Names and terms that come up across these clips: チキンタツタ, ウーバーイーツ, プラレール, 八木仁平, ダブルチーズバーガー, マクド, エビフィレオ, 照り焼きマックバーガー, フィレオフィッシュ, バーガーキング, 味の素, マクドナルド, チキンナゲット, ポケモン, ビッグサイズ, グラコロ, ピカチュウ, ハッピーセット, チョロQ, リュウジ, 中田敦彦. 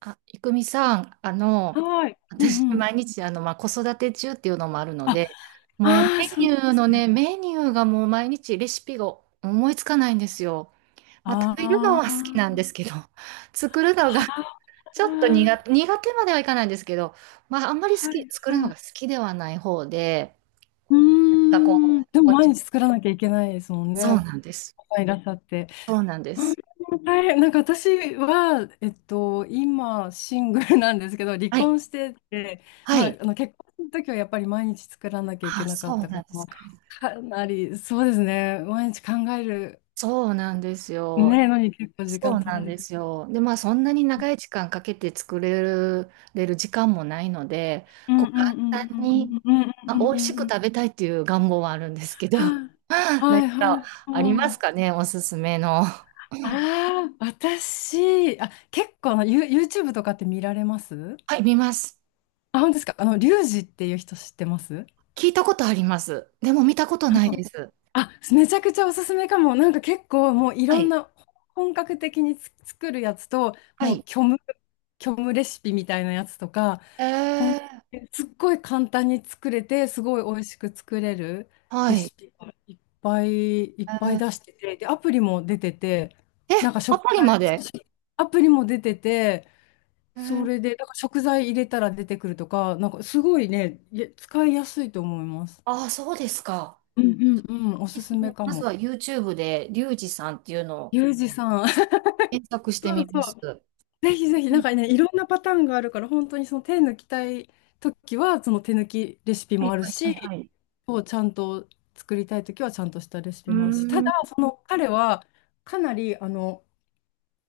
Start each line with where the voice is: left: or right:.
right: あ、いくみさん、
left: はい。うん
right: 私、
left: うん。
right: 毎日、まあ、子育て中っていうのもあるの
left: あ、
right: で、もう、
left: ああ、そうなんですね。
right: メニューがもう毎日レシピが思いつかないんですよ。まあ、食べるの
left: あ
right: は好きな
left: あ、
right: んですけど、作るのが
left: は
right: ちょっと苦
left: あ、
right: 手、苦手まではいかないんですけど、まあ、あんまり好
left: は
right: き、
left: い
right: 作るの
left: は
right: が
left: い。
right: 好きではない方で、
left: う
right: なん
left: ー
right: かこ
left: ん。で
right: う、
left: も毎日作らなきゃいけないですもん
right: そう
left: ね。
right: なんです。
left: いらっしゃって。
right: そうなんで
left: うん。
right: す。
left: 大変。なんか私は、今、シングルなんですけど、離
right: はい。
left: 婚してて、
right: は
left: まあ、
right: い。
left: あの結婚の時はやっぱり毎日作らなきゃいけ
right: あ、
left: なか
right: そ
left: っ
right: う
left: たか
right: なんです
left: ら、
right: か。
left: かなり、そうですね、毎日考える、
right: そうなんですよ。
left: ね、のに結構時
right: そ
left: 間
right: う
left: 取
right: な
left: ら
right: ん
left: れ
right: で
left: て。
right: すよ。で、まあそんなに長い時間かけて作れる時間もないので、
left: うん
right: こ
left: うん
right: う簡
left: う
right: 単
left: んう
right: に、
left: んうん
right: ま
left: う
right: あ、
left: んう
right: 美
left: ん
right: 味し
left: うん
right: く
left: うん、
right: 食べたいっていう願望はあるんですけど、何
left: はいはい
right: か
left: は
right: ありま
left: いは
right: す
left: い。
right: かね、おすすめの。
left: ああ、私、あ、結構あの、YouTube とかって見られます？
right: はい、見ます。
left: あ、本当ですか。あの、リュウジっていう人知ってます？
right: 聞いたことあります。でも見たことないです。
left: あ、めちゃくちゃおすすめかも。なんか結構もうい
right: は
left: ろん
right: い。
left: な、本格的に作るやつと、
right: は
left: もう
right: い。
left: 虚無、虚無レシピみたいなやつとか、
right: え
left: ほん、
right: ー、
left: すっごい簡単に作れて、すごい美味しく作れる
right: は
left: レ
right: い。
left: シピがいっぱいいっ
right: え
left: ぱい出し
right: ー、
left: てて、で、アプリも出てて、
right: え、
left: なんか
right: ア
left: 食
right: プリま
left: 材、
right: で。
left: アプリも出てて、
right: え
left: そ
right: ー、
left: れで、なんか食材入れたら出てくるとか、なんかすごいね、いや使いやすいと思います。
right: ああ、そうですか。
left: うんうんうん、お
right: で
left: す
right: す
left: すめ
right: ね。
left: か
right: まず
left: も。
right: は YouTube で、リュウジさんっていうのを
left: ユージさん。
right: 検索して
left: そ
right: み
left: うそ
right: ます。
left: う。ぜひぜひ、
right: う
left: なん
right: ん、
left: かね、いろんなパターンがあるから、本当にその手抜きたいときは、その手抜きレシピ
right: は
left: も
right: い
left: ある
right: はい。はい
left: し、
right: はい。
left: こうちゃんと作りたいときはちゃんとしたレシ
right: う
left: ピもあるし、た
right: ー
left: だ、
right: ん。
left: その彼はかなり、あの、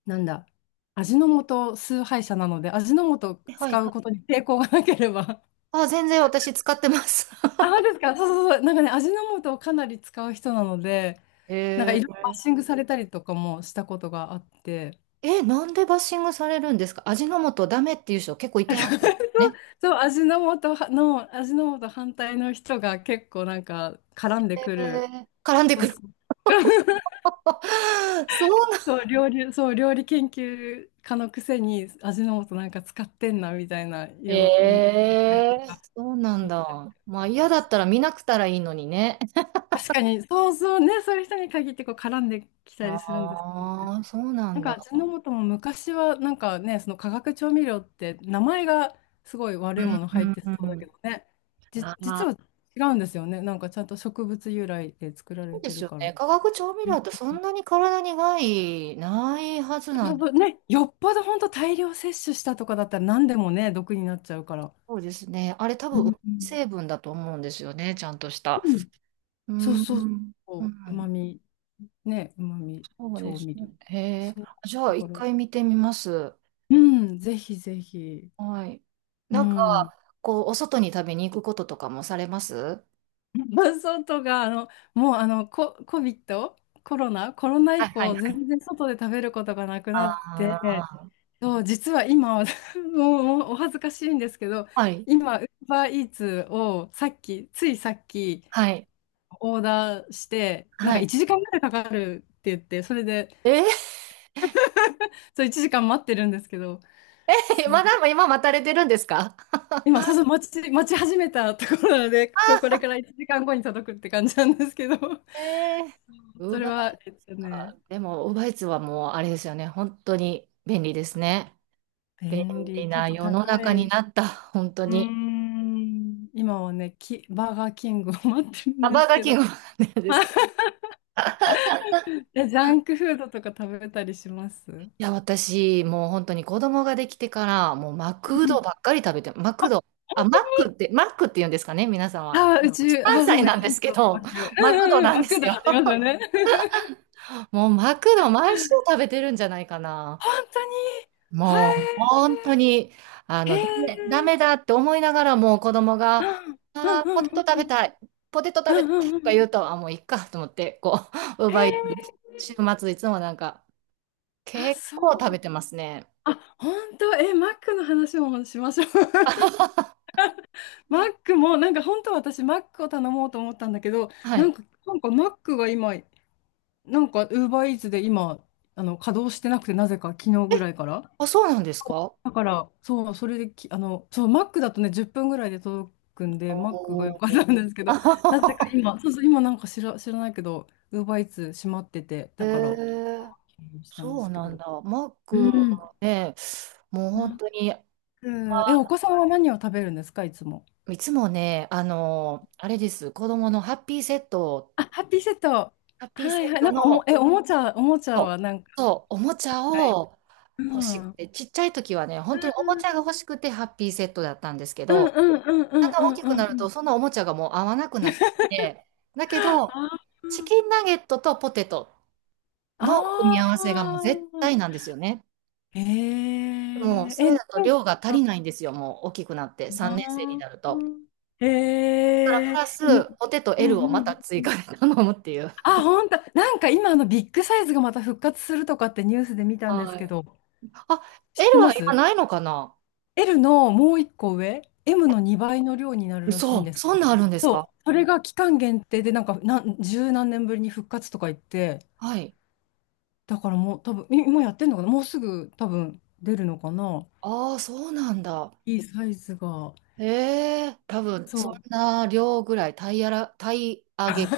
left: なんだ、味の素崇拝者なので、味の素を
right: はい
left: 使
right: は
left: うこと
right: い。
left: に抵抗がなければ。
right: あ、全然私使ってます。
left: あ、そうですか。そうそうそう。なんかね、味の素をかなり使う人なので、なんかい
right: へえ
left: ろいろバッ
right: ー。
left: シングされたりとかもしたことがあって。
right: え、なんでバッシングされるんですか？味の素ダメっていう人結構いてはるんです ね。
left: そう、味の素反対の人が結構なんか絡んでく
right: え
left: る。
right: 絡んで
left: そ
right: く
left: う
right: る。
left: そう。
right: そうなん。
left: そう、料理研究家のくせに味の素なんか使ってんなみたいな、言う
right: ええ。そうなん
left: 人いたり
right: だ。ま
left: と
right: あ
left: か。
right: 嫌だったら見なくたらいいのにね。
left: 確かに、そうそうね、そういう人に限ってこう絡んできたりするんですよね。
right: ああ、そうな
left: な
right: ん
left: ん
right: だ。
left: か味の素も昔はなんかね、その化学調味料って名前がすごい悪いもの
right: う
left: 入っ
right: ん
left: てそ
right: う
left: うだけ
right: ん。
left: どね、
right: あ
left: 実
right: あ、
left: は違うんですよね。なんかちゃんと植物由来で作ら
right: そ
left: れ
right: うで
left: て
right: す
left: る
right: よ
left: から。
right: ね。化学調味
left: う
right: 料
left: ん。
right: ってそんなに体に害ないはずな
left: そ
right: ん
left: う
right: で。
left: そうね、よっぽど本当大量摂取したとかだったら何でもね、毒になっちゃうから。
right: そうですね。あれ多
left: う
right: 分、
left: ん
right: 成分だと思うんですよね。ちゃんとした。
left: うん、
right: うー
left: そうそう
right: ん。
left: そ
right: う
left: う、うま
right: ん。
left: み、ね、うまみ
right: そうで
left: 調
right: す
left: 味
right: ね。
left: 料。
right: へえ。
left: そう、
right: じゃ
left: だ
right: あ、
left: か
right: 一
left: ら、
right: 回見てみます。
left: うん、ぜひぜひ。
right: はい。
left: う
right: なんか、
left: ん。
right: こう、お外に食べに行くこととかもされますは
left: 伴がとか、あの、もうあの、コ、コビット、コロナ、コロナ
right: い
left: 以
right: はいは
left: 降、
right: い。
left: 全然外で食べることがなくなっ
right: あ
left: て、
right: あ。
left: そう、実は今、もうお恥ずかしいんですけど、
right: はい。
left: 今、ウーバーイーツをさっき、ついさっき、
right: はい。
left: オーダーして、なん
right: は
left: か
right: い。
left: 1時間ぐらいかかるって言って、それで、
right: え
left: そう、1時間待ってるんですけど、
right: ー、
left: そ
right: ま
left: う、
right: だ今待たれてるんですか？
left: 今、そうそう、待ち始めたところなので、そう、これか ら1時間後に届くって感じなんですけど、そう、
right: えー、ウー
left: それ
right: バ
left: は、
right: ー、でも、ウーバーイーツはもう、あれですよね。本当に便利ですね。便
left: 便利。
right: 利
left: ちょっ
right: な
left: と
right: 世の
left: 高
right: 中に
left: い。
right: なった、本当
left: うー
right: に。
left: ん。今はね、バーガーキングを待ってるん
right: あ、
left: で
right: バー
left: す
right: ガー
left: け
right: キン
left: ど。
right: グなんですか？
left: え、ジャンクフードとか食べたりします？う
right: いや、私、もう本当に子供ができてから、もうマクド
left: ん、
right: ばっかり食べて、マクド。あ、マックって、マックって言うんですかね、皆さんは。
left: あー、うち、あー、そ
right: 関
left: うです
right: 西
left: ね、
right: なんで
left: 関
right: すけ
left: 東
right: ど、
left: マク。う
right: マク
left: ん
right: ド
left: うんうん、
right: なん
left: マ
right: で
left: ク
right: す
left: ド
right: よ。
left: ありますよね。
right: もうマクド毎週 食べてるんじゃないかな。
left: 本当に、は
right: もう
left: い、
right: 本当に、
left: へえ。
right: ダメだって思いながらも子供
left: う
right: が、
left: んう
right: あーポ
left: ん
right: テト食べ
left: うん
right: たい、ポテト
left: う
right: 食べ
left: ん
right: た
left: う
right: いと
left: んうんう
right: か
left: ん
right: 言
left: う
right: う
left: ん。
right: と、あ、もういっかと思って、こう、
left: へえ。
right: 週末いつもなんか、
left: あ、
right: 結
left: そう。
right: 構食べてますね。
left: あ、本当、え、マックの話もしましょう。マックも、なんか本当は私、マックを頼もうと思ったんだけど、
right: は
left: な
right: い。
left: んか、なんかマックが今、なんか、ウーバーイーツで今、あの、稼働してなくて、なぜか昨日ぐらいから。
right: あ、そうなんですか？
left: だから、そう、それでき、あの、そう、マックだとね、10分ぐらいで届くんで、マックが良
right: お
left: かったんですけ
right: ー。
left: ど、なぜか 今、そうそう、今なんか知らないけど、ウーバーイーツ閉まってて、
right: え
left: だから、
right: ー
left: したんで
right: そう
left: すけ
right: なん
left: ど。
right: だ。マッ
left: う
right: ク
left: ん。
right: ね、もう
left: マ
right: 本
left: ッ
right: 当に、
left: ク、お子さんは何を食べるんですか、いつも。
right: いつもね、あれです、子供のハッピーセットを、
left: あ、ハッピーセット。
right: ハッピーセ
left: はいは
right: ッ
left: い。
right: ト
left: なんか
right: の、
left: おもちゃはなんか、
right: そう、おもちゃ
left: はい。
right: を
left: う
right: 欲し
left: ん。う
right: く
left: ん。
right: て、ちっちゃい時はね、本当におもちゃが欲しくてハッピーセットだったんですけ
left: うんう
right: ど、
left: んうんう
right: だ
left: ん
right: んだ
left: う
right: ん大
left: ん
right: き
left: う
right: く
left: ん
right: なる
left: うん。
right: と、そのおもちゃがもう合わなくなってきて、だけ
left: あー
right: ど、チキンナゲットとポテトの組み合
left: あ
right: わせがもう絶対なん
left: ー。
right: ですよね。
left: ええ
right: でも、そ
left: え、
right: れだと
left: なん
right: 量が足
left: だ
right: り
left: ろ
right: ないんですよ、もう大きくなって、
left: う
right: 3年生に
left: な。
right: なると。
left: え
right: だから、プ
left: え、
right: ラス、ポテト
left: うんう
right: L をまた
left: んう
right: 追
left: んうん。
right: 加で頼むっていう。
left: あ、本当。なんか今あのビッグサイズがまた復活するとかってニュースで見たんです
right: は
left: け
right: い。
left: ど、
right: あ、
left: 知っ
right: L
left: て
right: は
left: ま
right: 今
left: す？
right: ないのかな？
left: L のもう一個上、M の2倍の量になるらしいん
right: そ
left: で
right: う、
left: すけ
right: そ
left: ど、
right: んなんあるんですか？
left: そう、それが期間限定で、十何年ぶりに復活とか言って、
right: はい。
left: だからもう多分、今やってんのかな、もうすぐ多分出るのかな、
right: ああ、そうなんだ。
left: いいサイズが。
right: ええ多分、
left: そ
right: そん
left: う。
right: な量ぐらい、タイ上げ、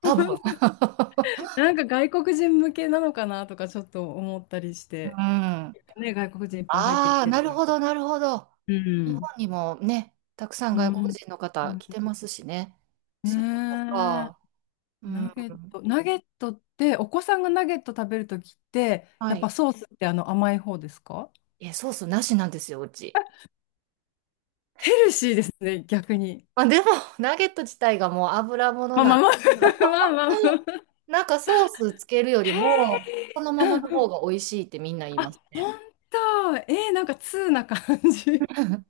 right: 多分。
left: なんか外国人向けなのかなとかちょっと思ったりし
right: うん。
left: て、
right: あ
left: ね、外国人いっぱい入ってき
right: あ、
left: て
right: な
left: るか
right: る
left: ら。
right: ほど、なるほど。
left: う
right: 日本
left: ん。
right: にもね、たくさん
left: う
right: 外国
left: ん。
right: 人の
left: う
right: 方来
left: ん。
right: てますしね。
left: ね
right: そういうこと
left: え。
right: か。うん。
left: ナゲットって、お子さんがナゲット食べるときって、
right: は
left: やっぱ
right: い。
left: ソースってあの甘い方ですか？
right: え、ソースなしなんですよ、うち。
left: ヘルシーですね、逆に。
right: まあ、でも、ナゲット自体がもう油物
left: まあ
right: なん
left: まあ
right: で。
left: まあ、まあまあまあ。
right: なんかソースつけるより も、その
left: う
right: まま
left: ん
right: の
left: う
right: 方
left: ん。
right: が美味しいってみんな言い
left: あ、
right: ますね。
left: 本当。えー、なんか通な感じ。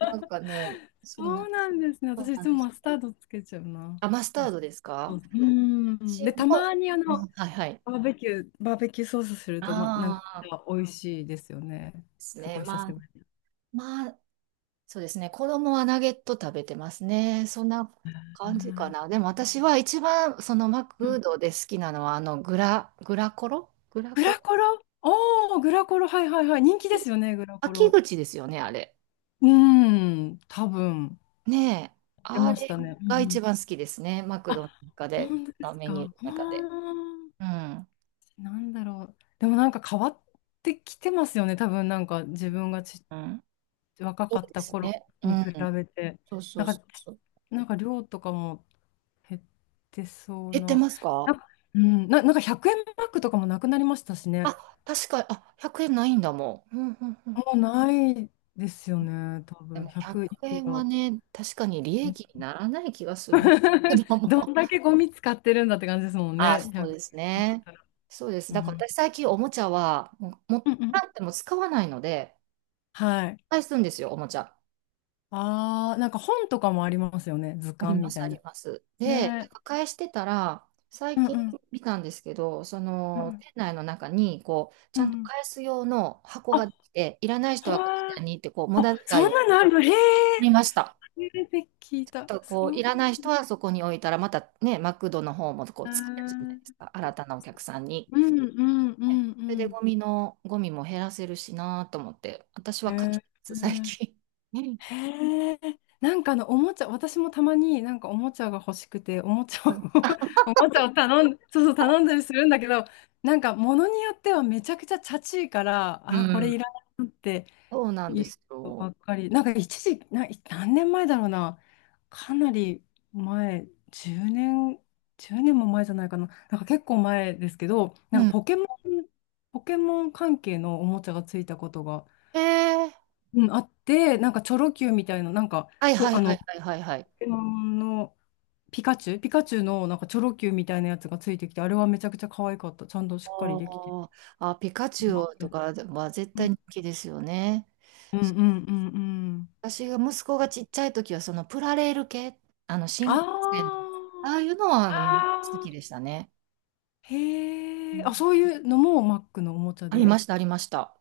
right: なん かね、そん
left: そ
right: な、
left: うなんですね。
right: そ
left: 私
right: う
left: い
right: な
left: つ
right: んで
left: も
right: す。
left: マスタードつけちゃうな。
right: あ、マスタ
left: マ
right: ー
left: ス
right: ドです
left: ター
right: か？
left: ド、うん。
right: 塩
left: で、
right: も、
left: たまにあ
right: う
left: の、
right: んはいはい。
left: バーベキューソースすると、ま、なんか
right: ああ、
left: 美味しいですよね。
right: です
left: す
right: ね。
left: ごい久し
right: まあ、
left: ぶり。
right: まあ、そうですね。子供はナゲット食べてますね。そんな
left: う
right: 感じかな。
left: ん、
right: でも私は一番、そのマクドで好きなのは、グラコロ、グラ
left: グ
right: コ
left: ラ
right: ロ、
left: コロ、おー、グラコロ、はいはいはい。人気ですよね、グラコ
right: 秋
left: ロ。
right: 口ですよね、あれ。
left: うーん、多分、
right: ねえ。
left: 出
right: あ
left: まし
right: れ
left: たね。うんう
right: が一
left: ん。
right: 番好きですね。マク
left: あ、
right: ドの中で、
left: 本当です
right: メ
left: か。
right: ニューの
left: あ
right: 中で。
left: ー、
right: うん。
left: なんだろう。でもなんか変わってきてますよね、多分なんか自分が
right: うん。
left: 若
right: そう
left: かっ
right: で
left: た
right: す
left: 頃
right: ね。う
left: に比
right: ん。
left: べて。
right: そうそ
left: なん
right: うそう
left: か、
right: そう。
left: なんか量とかも減ってそう
right: 減って
left: な。
right: ます
left: な
right: か？
left: んか、うん、なんか100円マックとかもなくなりましたし
right: あ、
left: ね。
right: 確かに、あ、100円ないんだもん。うんうんうん。
left: もうないですよね、多
right: で
left: 分
right: も
left: 100い
right: 100
left: く
right: 円は
left: ら。
right: ね、確かに利益にならない気がするな。ど
left: ど
right: も。
left: んだけゴミ使ってるんだって感じですも ん
right: あ、
left: ね。ひゃ
right: そう
left: く、
right: ですね。そうです。
left: う
right: だか
left: ん
right: ら私最近おもちゃは、もう、も
left: う
right: っ
left: んうんうん。
right: たっても使わないので、
left: はい。
right: 返すんですよ、おもちゃ。
left: ああ、なんか本とかもありますよね。図
right: あり
left: 鑑
right: ま
left: み
right: す、
left: た
right: あ
left: い
right: り
left: な。
right: ます。で、なん
left: ね。
right: か返してたら、
left: う
right: 最
left: んう
right: 近
left: ん。
right: 見たんですけど、そ
left: う
right: の、
left: ん
right: 店内の中に、こう、ち
left: う
right: ゃんと
left: ん。
right: 返す用の箱
left: あ、
right: が
left: は
right: できて、いらない人
left: ー、
right: はこちらにって、こう、無駄
left: あ、そん
right: 遣いを。
left: なのあるの。へえ。
right: ありました。
left: 初めて聞いた。
right: と
left: そ
right: こうい
left: う。
right: らない人はそこに置いたら、またね、マクドの方もこ
left: へ
right: う使えるじゃない
left: ー、
right: ですか、新たなお客さんに。
left: うんうんう
right: ね、
left: ん
right: それ
left: う
right: で
left: ん。
right: ゴミも減らせるしなと思って、私は
left: へ
right: 返して
left: え。
right: ます最近。う
left: へえ、なんかあのおもちゃ、私もたまになんかおもちゃが欲しくて、おもちゃを
right: ん
left: おもちゃを頼ん、そうそう頼んだりするんだけど、なんか物によってはめちゃくちゃチャチいから、
right: う
left: あ、これ
right: ん
left: いらないなって
right: そうなん
left: い
right: で
left: う
right: す
left: ことば
right: よ。
left: っかり。なんか一時、何年前だろうな、かなり前、10年、1年も前じゃないかな、なんか結構前ですけど、な
right: う
left: んか
right: ん、
left: ポケモン関係のおもちゃがついたことが。
right: えー、
left: うん、あって、なんかチョロ Q みたいな、なんか
right: はいはいはい
left: ポ
right: はいはいはい。
left: ケモンのピカチュウのなんかチョロ Q みたいなやつがついてきて、あれはめちゃくちゃ可愛かった。ちゃんとし
right: あ
left: っかりできてて。
right: ー。あ、ピカチ
left: う
right: ュ
left: まか
right: ウと
left: った、
right: かは絶
left: う
right: 対
left: ん
right: 人気ですよね。
left: うんうんうん。
right: 私が息子がちっちゃい時は、そのプラレール系、あの
left: あ
right: 新幹線の、
left: ー
right: ああいうのは好
left: あ
right: きでしたね。
left: ー、
right: う
left: へえ。あ、
right: ん、
left: そういうのもマックのおもちゃ
right: あり
left: で。
right: ました、ありました。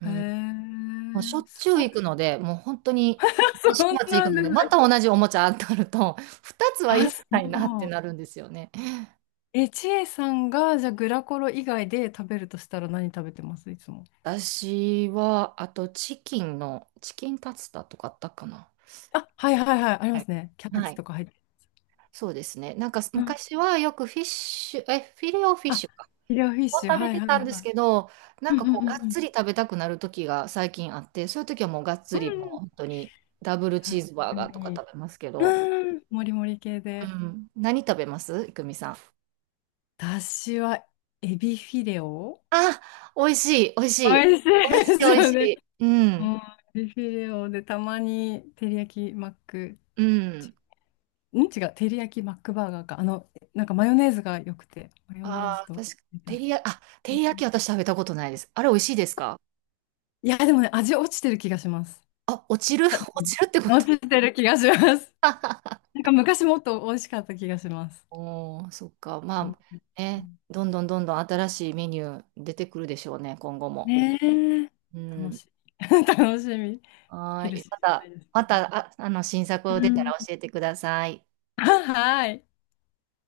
right: う
left: へ
right: ん、
left: え、
right: もうしょっ
left: す
right: ちゅう
left: ご
right: 行
left: い。
right: くので、もう本当に
left: そ
right: 毎週
left: う
right: 末
left: な
right: 行
left: ん
right: くの
left: で
right: で、ま
left: すね。
right: た同じおもちゃ当たると、2つはい
left: あ、
right: ら
left: そ
right: ないなって
left: う。
right: なるんですよね。
left: え、ちえさんが、じゃあグラコロ以外で食べるとしたら何食べてます、いつも。
right: 私は、あとチキンタツタとかあったかな。
left: あ、はいはいはい、あり
right: は
left: ま
right: い。
left: すね。キャベ
right: は
left: ツ
right: い、
left: とか入って。
right: そうですね。なんか
left: うん、
right: 昔はよくフィレオフィッ
left: あ、
right: シュか。
left: フィレオフィッ
right: を
left: シュ、
right: 食べ
left: はい
right: て
left: はいは
right: たんです
left: い。
right: けど、なん
left: うん
right: か
left: うんう
right: こう、
left: ん
right: が
left: う
right: っ
left: ん
right: つり食べたくなる時が最近あって、そういう時はもうがっ
left: う
right: つり、もう
left: んうん、
right: 本当にダブルチ
left: 確
right: ーズバー
left: か
right: ガーとか
left: に。
right: 食べますけど、
left: うん、もりもり系
right: う
left: で。
right: ん、何食べますいくみさん？
left: 私はエビフィレオ、
right: あ、美味しい、美味しい。
left: 美味し
right: 美味
left: い
right: しい、
left: で
right: 美
left: す
right: 味
left: よ
right: し
left: ね。
right: い。うん、
left: うん、エビフィレオでたまに照り焼きマック、
right: う
left: ち
right: ん。
left: 違う、照り焼きマックバーガーか。あの、なんかマヨネーズが良くて、マヨネーズ
right: ああ、
left: と。
right: 確か、照り焼き私食べたことないです。あれ美味しいですか？
left: いや、でもね、味落ちてる気がします。
right: あ、落ちる。 落ちるってこ
left: あ、
right: と？
left: 落ちてる気がします。なんか昔もっと美味しかった気がします。
right: おー、そっか。
left: うん、
right: まあ、ね、どんどんどんどん新しいメニュー出てくるでしょうね、今後も。
left: ねえ。
right: う
left: 楽
right: ん。
left: しみ。楽しみ。ヘ
right: はー
left: ル
right: い。
left: シーじ
right: ま
left: ゃ
right: た、
left: ないです。
right: また、新作
left: う
right: を出たら
left: ん。
right: 教えてください。
left: はい。